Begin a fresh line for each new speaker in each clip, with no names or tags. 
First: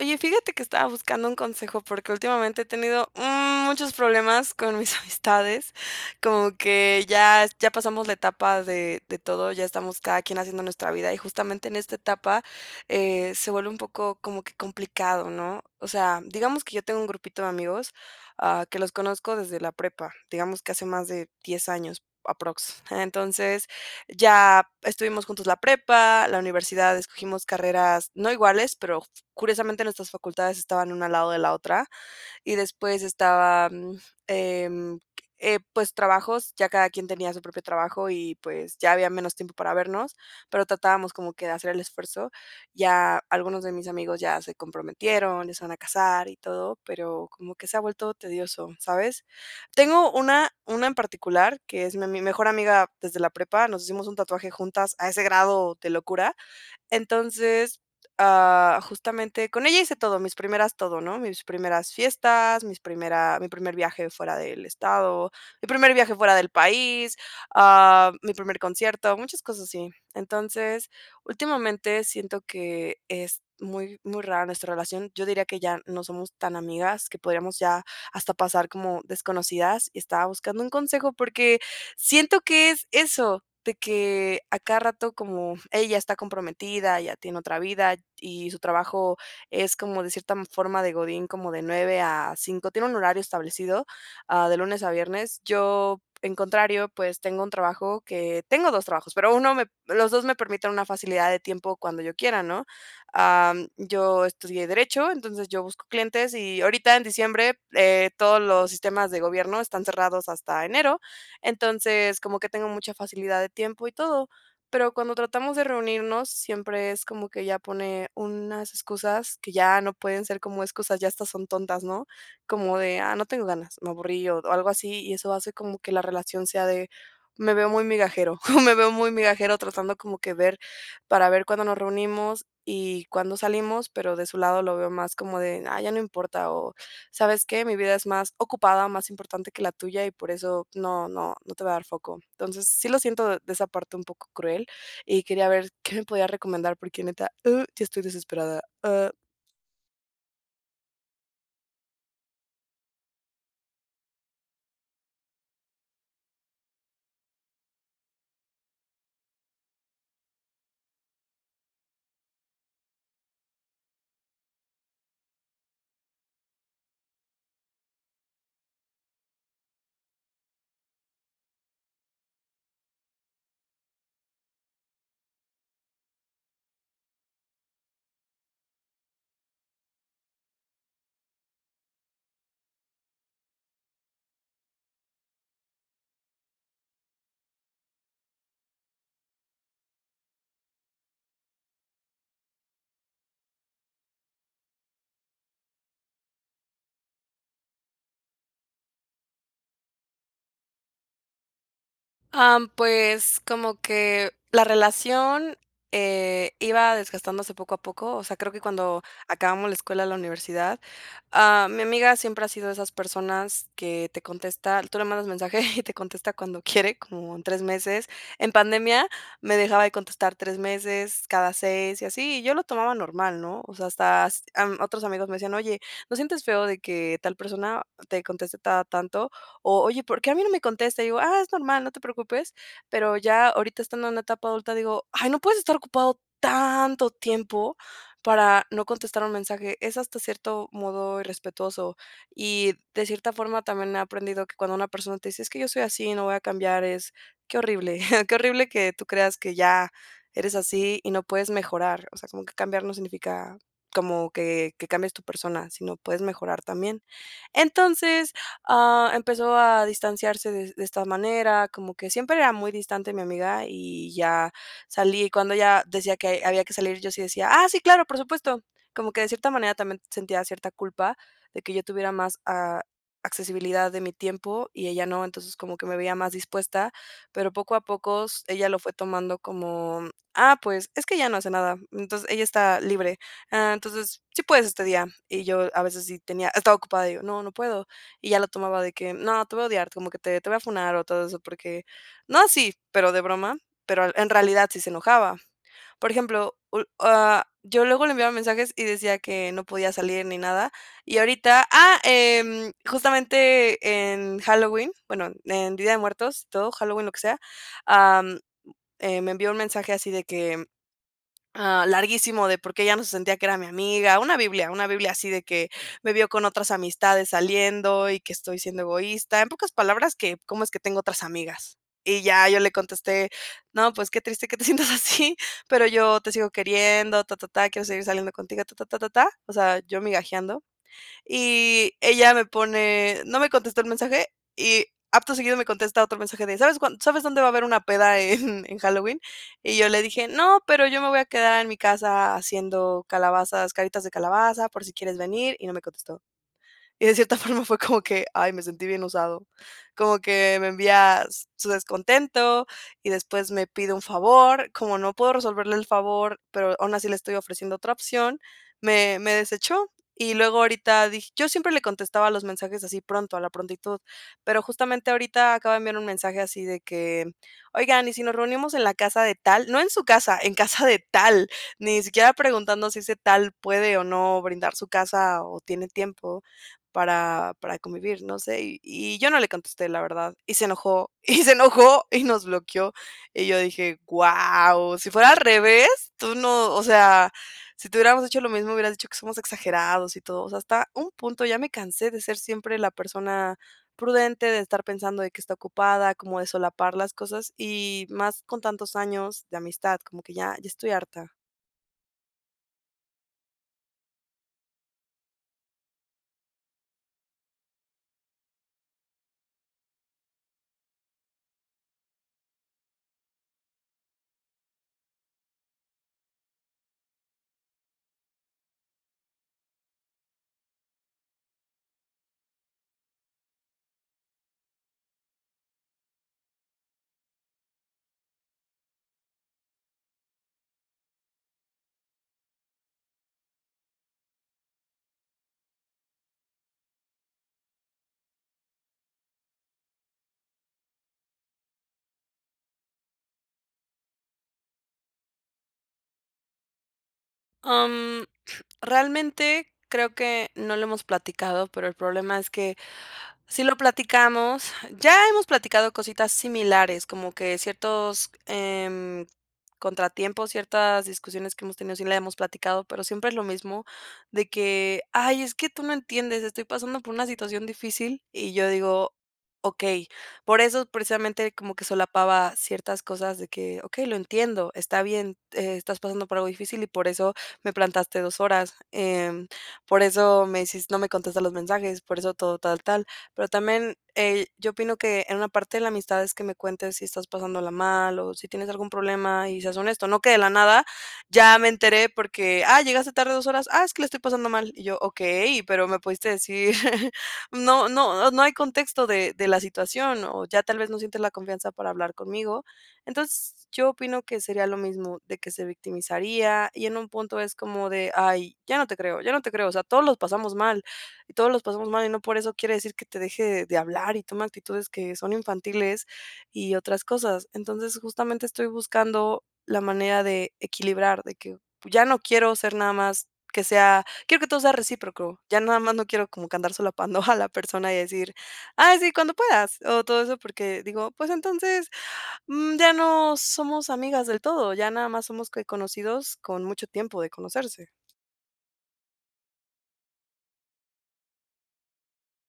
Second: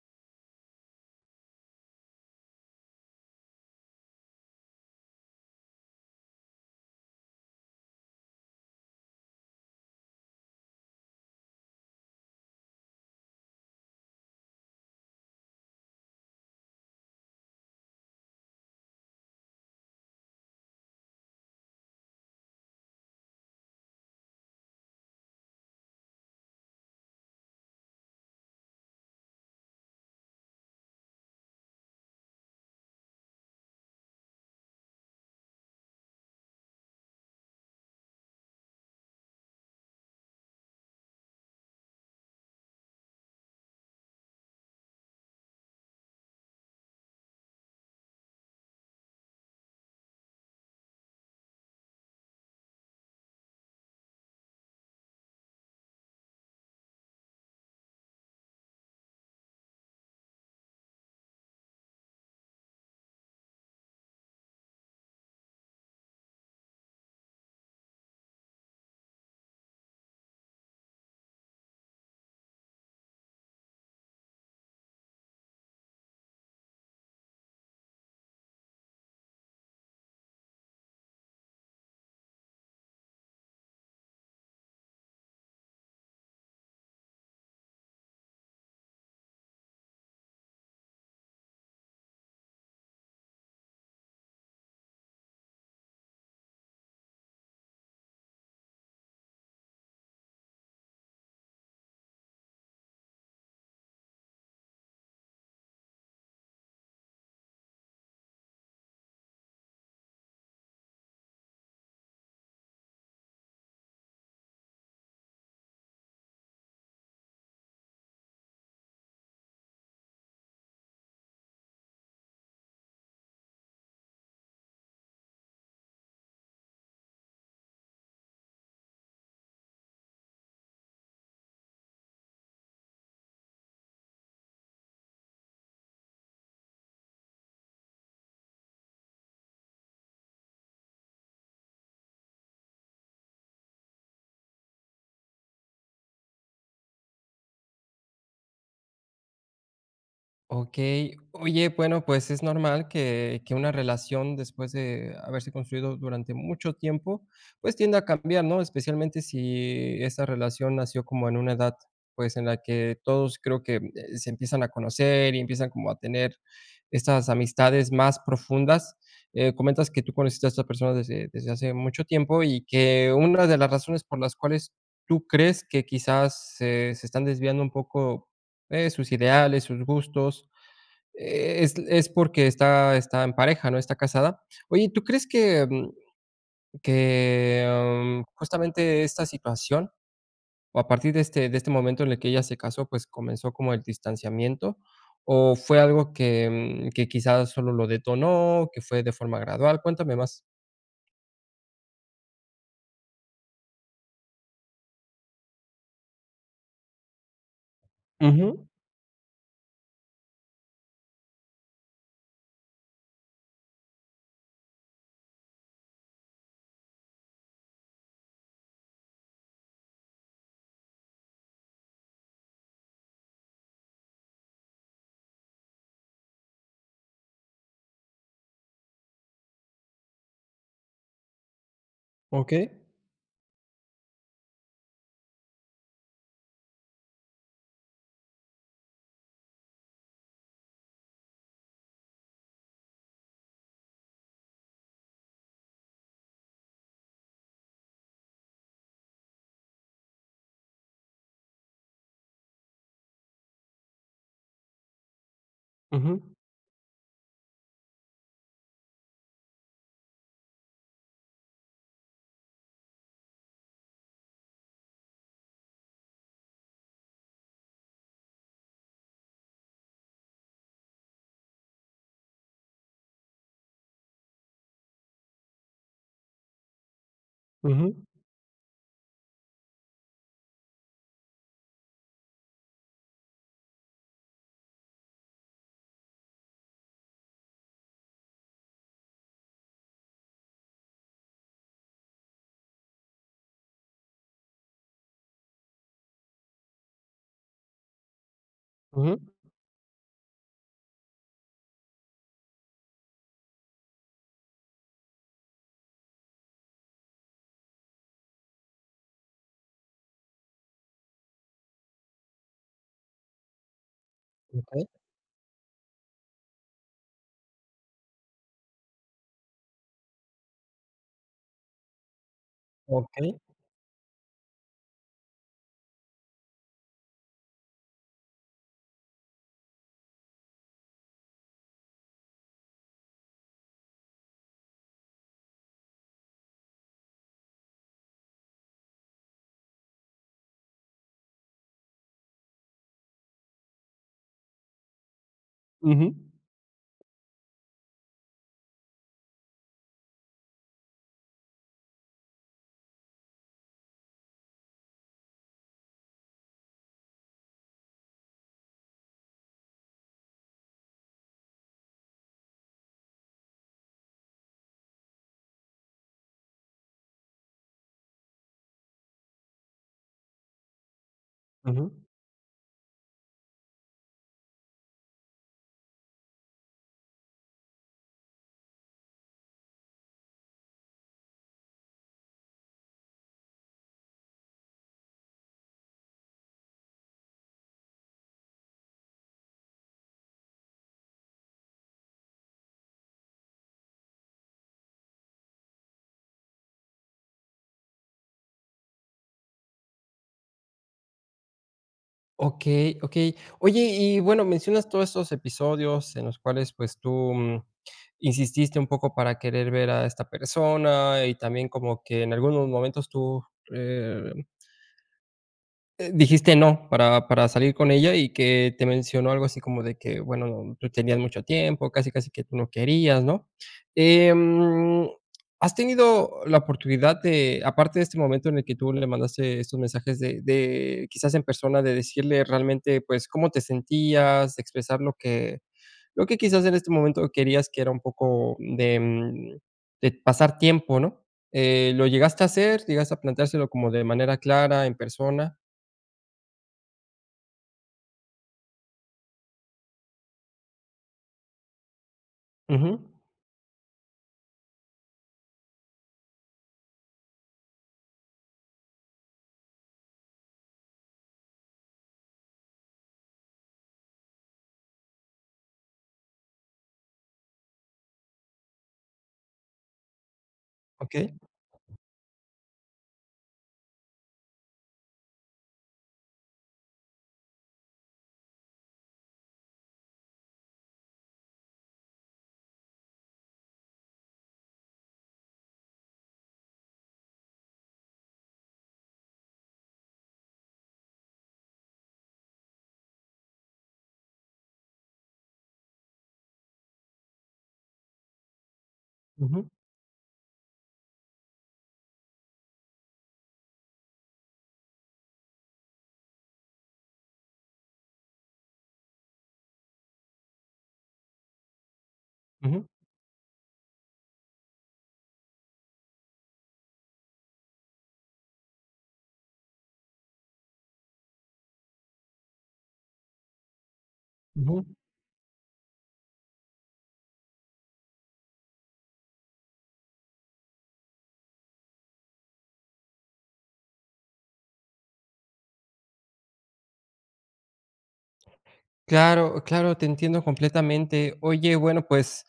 Oye, fíjate que estaba buscando un consejo porque, últimamente he tenido muchos problemas con mis amistades, como que ya es ya pasamos la etapa de de todo, ya estamos cada quien haciendo nuestra vida y justamente en esta etapa, eh, se vuelve un poco como que complicado, ¿no? O sea, digamos que yo tengo un grupito de amigos, ah, que los conozco desde la prepa, digamos que hace más de 10, años aproximadamente, Entonces ya estuvimos juntos la prepa, la universidad, escogimos carreras no iguales, pero s curiosamente nuestras facultades estaban una al lado de la otra y después estaba, mm, em, eh, pues, trabajos, ya cada quien tenía su propio trabajo y pues, ya había menos tiempo para vernos, pero, tratábamos como que de hacer el esfuerzo. Ya algunos de mis amigos ya se comprometieron, ya se van a casar y todo, pero, como que se ha vuelto tedioso, ¿sabes? Tengo una una en particular que es mi ami mi mejor amiga desde la prepa. Nos hicimos un tatuaje juntas a ese grado de locura. Entonces, ah, justamente con ella hice todo, mis primeras todo, ¿no? Mis primeras fiestas, mis primeras mi primer viaje fuera del estado, mi primer viaje fuera del país, ah, mi primer concierto, muchas cosas así. Entonces, últimamente siento que es muy muy rara nuestra relación. Yo diría que ya no somos tan amigas, que podríamos ya hasta pasar como desconocidas y estaba buscando un consejo, porque, siento que es eso de que a cada rato como ella está comprometida, ya tiene otra vida t y su trabajo es como de cierta forma de Godín, como de 9 a 5, Tiene un horario establecido, ah, de lunes a viernes. Yo, en contrario, pues, tengo un trabajo que tengo 2, trabajos, pero, 1, p me los 2, me permiten una facilidad de tiempo, cuando yo quiera, ¿no? Am, yo estudié derecho entonces yo busco clientes y ahorita en diciembre, eh, todos los sistemas de gobierno están cerrados hasta enero, entonces como que tengo mucha facilidad de tiempo y todo. Pero, cuando tratamos de reunirnos siempre es como que ella pone unas excusas que ya no pueden ser como excusas ya hasta son tontas, ¿no? Como de: "Ah, no tengo ganas, me aburrí", o algo así y eso hace como que la relación sea de me veo muy migajero me veo muy migajero tratando como que ver para ver cuándo nos reunimos y cuándo salimos, pero, de su lado lo veo más como de, ah, ya no importa o, ¿sabes qué? Mi vida es más ocupada, más importante que la tuya y por eso no no no te voy a dar foco. Entonces, sí lo siento de esa parte un poco cruel y quería ver qué me podría recomendar porque neta, uh, ya estoy desesperada, ah.
Okey. Oye, bueno, pues, es normal que que una relación después de haberse construido durante mucho tiempo, pues, tienda a cambiar, ¿no? Especialmente sÍ esa relación nació como en una edad, pues, en la que todos creo que, eh, se empiezan a conocer y empiezan como a tener estas amistades más profundas. Eh, comentas que tú conociste a estas personas desde desde hace mucho tiempo y que una de las razones por las cuales tú crees que quizás se se están desviando un poco, eh, sus ideales, sus gustos es es porque, está está en pareja, ¿no? Está casada. Oye, ¿tú crees que, mm, que justamente esta situación, o a partir de este de este momento en el que ella se casó, pues, comenzó como el distanciamiento? O fue algo que que, mm, quizás solo lo detonó, que fue de forma gradual. Cuéntame más.
Ah, pues, como que la relación, eh, iba desgastándose poco a poco. O sea, creo que
Ujú.
cuando acabamos la escuela, la universidad. Ah, mi amiga siempre ha sido de esas personas que te contesta tú le mandas mensaje y te contesta cuando quiere como en 3 meses. En pandemia me dejaba de contestar 3, meses, cada 6, y así, y yo lo tomaba normal, ¿no? O sea, hasta, em, otros amigos me decían: "Oye, ¿no sientes feo, de que tal persona, te conteste cada tanto?" O oye, ¿por qué a mí no me contesta? Y digo: "Ah, es normal, no te preocupes,"
Okey.
pero ya ahorita estando en etapa adulta digo: "Ay no puedes estar ocupado, tanto tiempo para no contestar un mensaje." Es hasta cierto modo irrespetuoso y de cierta forma también he aprendido que cuando una persona te dice: "Es que yo soy así y no voy a cambiar" es qué horrible. Qué horrible que tú creas que ya eres así y no puedes mejorar. O sea, como que cambiar no significa como que que cambies tu persona, sino puedes
Ujú.
mejorar también. Entonces, ah, empezó a distanciarse de de esta manera, como que siempre era muy distante mi amiga y ya salí y cuando ella decía que había que salir yo sí decía, ah, sí, claro, por supuesto. Como que de cierta manera también sentía cierta culpa, de que yo tuviera más a accesibilidad de mi tiempo y ella no. Entonces como que me veía más dispuesta, pero poco a
Ujú.
poco, ella lo fue tomando como, ah, pues, es que ella no hace nada. Entonces ella está libre. Ah, entonces, sí puedes este día, y yo a veces sí tenía estaba ocupada y digo: "No, no puedo." Y ya lo tomaba de que, no te voy a odiar como que te te voy a funar o todo eso porque no así, pero de broma, pero en realidad sí se enojaba. Por ejemplo, ah, yo luego le enviaba mensajes y decía:
Ujú.
"Que no podía salir ni nada", y ahorita. Ah, em, justamente en Halloween, bueno, en día de muertos, todo Halloween, lo que sea. Am, eh, me envió un mensaje así de que, ah, larguísimo de porque ella no se sentía que era mi amiga. Una Biblia
Okey.
una Biblia así de que me vio con otras amistades saliendo y que estoy siendo egoísta, en pocas palabras que cómo es que tengo otras amigas y ya yo le contesté.
Okey.
No pues, qué triste que te sientas así, pero yo te sigo queriendo ta, ta, ta. Quiero seguir saliendo contigo ta, ta, ta, ta, ta. O sea, yo migajeando y ella me pone no me contestó el mensaje y acto seguido me contesta otro mensaje de, ¿sabes cuán? ¿Sabes dónde va a haber una peda en en Halloween? Y yo le dije: "No, pero yo me voy a quedar en mi casa haciendo calabazas, caritas de calabaza por si quieres venir" y no me
Ujú.
contestó, y de cierta forma fue como que, ay, me sentí bien usado como que me envía su descontento y después me pide un favor, como no puedo resolverle el favor, pero aún así le estoy ofreciendo otra opción, me me desechó y luego ahorita dije yo siempre le contestaba los mensajes así pronto, a la prontitud, pero justamente ahorita acaba de enviar un mensaje así de que oigan, y ¿sí nos reunimos en la casa de tal? No en su casa, en casa de tal,
Ujú.
ni siquiera preguntando si ese tal puede, o no brindar su casa o tiene tiempo para para convivir, no sé. Y y yo no le contesté la verdad y se enojó y se enojó y nos bloqueó. Y yo dije guau, si fuera al revés, tú no, o sea. Sí te hubiéramos hecho lo mismo, hubieras dicho que somos exagerados y todo, está a un punto. Ya me cansé de ser siempre la persona prudente de estar pensando de que está ocupada como de solapar las cosas, y más con tantos años de amistad, como que ya ya estoy harta.
Okey, okey. Oye, y bueno, mencionas todos esos episodios en los cuales pues tú, mm, insististe un poco para querer ver a esta persona, y también como que en algunos momentos tú, eh eh, dijiste: "No". Para para salir con ella, y que te mencionó algo así como de que: "Bueno, tú tenías mucho tiempo". Casi casi que tú no querías, ¿no? Em, ¿has tenido la oportunidad de aparte de este momento en el que tú le mandaste estos mensajes de de, quizás en persona de decirle realmente, pues, cómo te sentías? Expresar lo que lo que quizás, en este momento querías que era un poco de, mm, de pasar tiempo, ¿no? Eh, ¿lo llegaste a hacer? ¿Llegaste a plantárselo como de manera clara en persona?
Am, realmente, creo que, no lo hemos platicado, pero el problema es que,
Ujú.
sí lo platicamos ya hemos platicado cositas similares, como que ciertos, em, contratiempos, ciertas discusiones que hemos tenido, si las hemos platicado, pero siempre es lo mismo. De que: "Ay, es que tú no entiendes, estoy pasando por una situación difícil". Y yo digo: "Okey". Por eso
Okey.
precisamente como que solapaba, ciertas cosas de que: "Okey, lo entiendo, está bien, eh, estás pasando por algo difícil, y por eso me plantaste 2, horas, em, por eso me hicis no me contestas los mensajes, por eso todo tal tal". Pero también, eh, yo opino que en una parte la amistad es que me cuentes si estás pasándola mal, o si tienes algún problema y seas honesto, no que de la nada, ya me enteré porque: "Ah, llegaste tarde 2, horas". "Ah, es que le estoy pasando mal". Y yo: "Okey, pero me pudiste decir no no no hay contexto de de la
Ujú.
situación, o ya tal vez no sientes la confianza para hablar conmigo". Entons yo opino que sería lo mismo de que se victimizaría, y en un punto es como de: "Ay, ya no te creo, ya no te creo. O sea, todos los pasamos mal, y todos los pasamos mal y no por eso quiere
Ujú.
decir que te deje de hablar, y tome actitudes que son infantiles, y otras cosas". Entonces justamente estoy buscando, la manera de equilibrar, de que, ya no quiero ser nada más que sea quiero que todo sea
Ujú.
recíproco. Ya nada más no quiero como que andar solapando a la persona y decir: "Ay, sí, cuando puedas". O todo eso, porque digo, pues, entonces, mm, ya no somos amigas del todo, ya nada más somos, ¿qué? Conocidos, con mucho tiempo de conocerse.
Claro claro. Te entiendo completamente. Oye, bueno, pues,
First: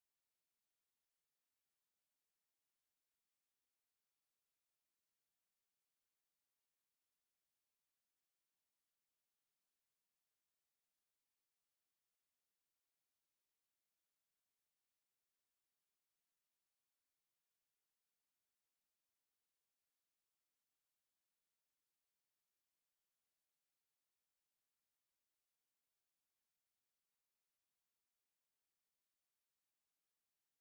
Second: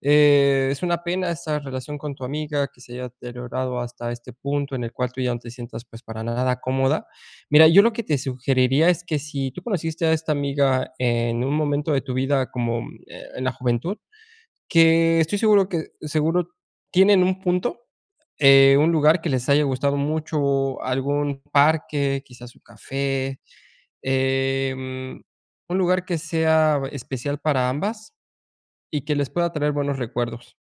eh, es una pena esta relación con tu amiga, que se haya deteriorado hasta este punto en el cual tú ya no te sientas, pues, para nada cómoda. Mira, yo lo que te sugeriría es que si tú conociste a esta amiga en un momento de tu vida como, mm, eh, la juventud que estoy seguro que seguro tienen un punto, eh, un lugar que les haya gustado mucho algún parque, quizás un café, eh, mm, un lugar que sea especial para ambas, y que les pueda traer buenos recuerdos.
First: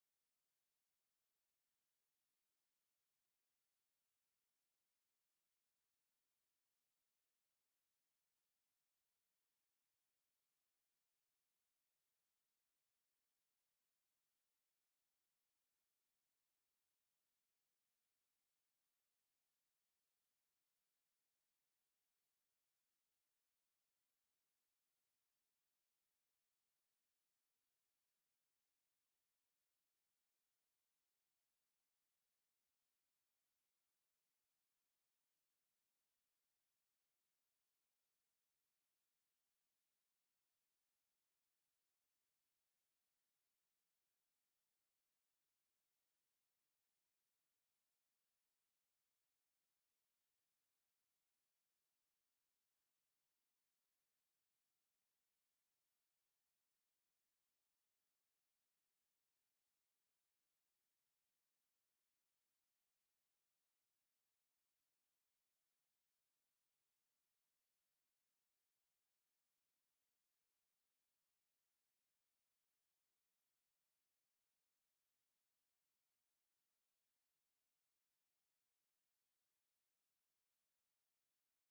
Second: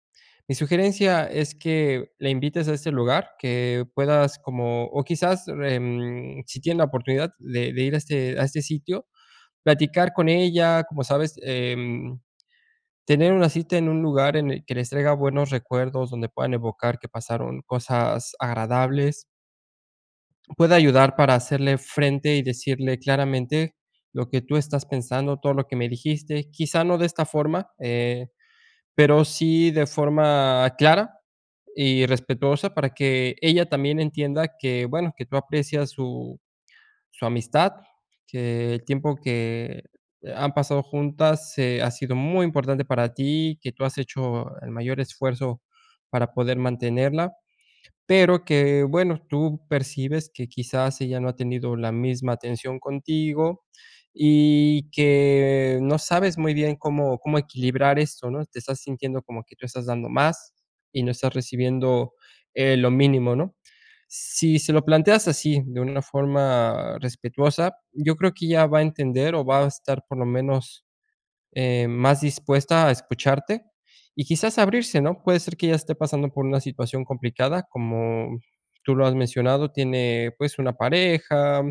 Mi sugerencia es que la invites a este lugar que puedas como, o quizás em, si tiene la oportunidad de de ir a este a este sitio, platicar con ella, como sabes, em, tener una cita en un lugar en el que les traiga buenos recuerdos, donde puedan evocar que pasaron cosas agradables pueda ayudar para hacerle frente y decirle claramente lo que tú estás pensando, todo lo que me dijiste. Quizá no de esta forma, eh, pero, sí de forma clara y respetuosa para que ella también entienda que bueno, que tú aprecias su su amistad que el tiempo que han pasado juntas, eh, ha sido muy importante para ti, que tú has hecho el mayor esfuerzo para poder mantenerla. Pero, que bueno, tú percibes que quizás ella no ha tenido la misma atención contigo y que no sabes muy bien cómo cómo equilibrar esto, ¿no? Te estás sintiendo como que tú estás dando más y no estás recibiendo, eh, lo mínimo, ¿no? Si se lo planteas así, de una forma respetuosa, yo creo que ella va a entender, o va a estar por lo menos, eh, más dispuesta a escucharte y quizás abrirse, ¿no? Puede ser que ella esté pasando por una situación complicada, como tú lo has mencionado. Tiene pues una pareja,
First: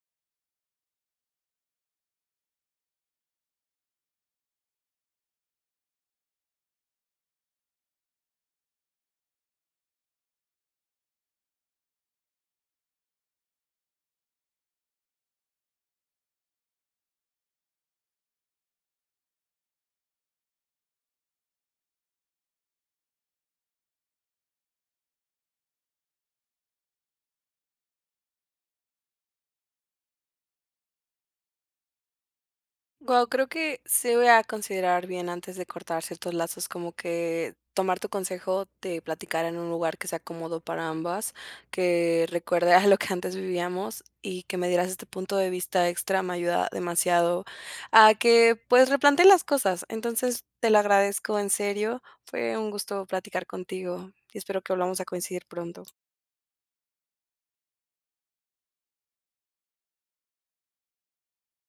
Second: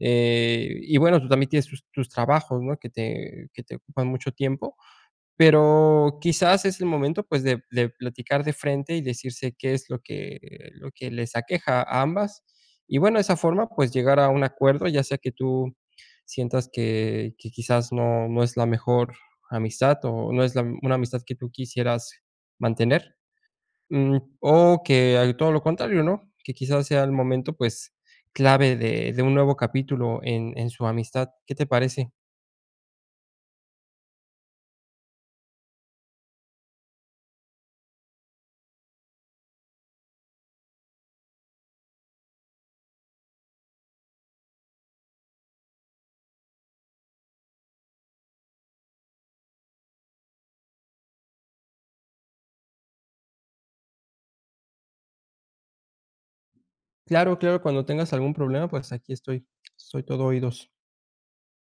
eh, y bueno, tú también tienes tus tus trabajos, no que te que te ocupan mucho tiempo, pero, quizás es el momento, pues, de de platicar de frente y decirse que es lo que lo que les aqueja a ambas y bueno, de esa forma, pues, llegar a un acuerdo, ya sea que tú sientas que que quizás no no es la mejor amistad o no es la una amistad que tú quisieras mantener, mm, o que hay todo lo contrario, no que quizás sea el momento, pues, clave de de un nuevo capítulo en en su amistad, ¿qué te parece?
Guau, creo que sí voy a considerar bien antes de cortar ciertos lazos, como que tomar tu consejo de platicar en un lugar que sea cómodo para ambas, que recuerde, ah, lo que antes vivíamos y que me dieras este punto de vista extra, me ayuda demasiado a que, pues replantee las cosas. Entonces, te lo agradezco en serio, fue un gusto platicar contigo, espero que volvamos a coincidir pronto.
Claro claro. Cuando tengas algún problema, pues, aquí estoy, soy todo oídos.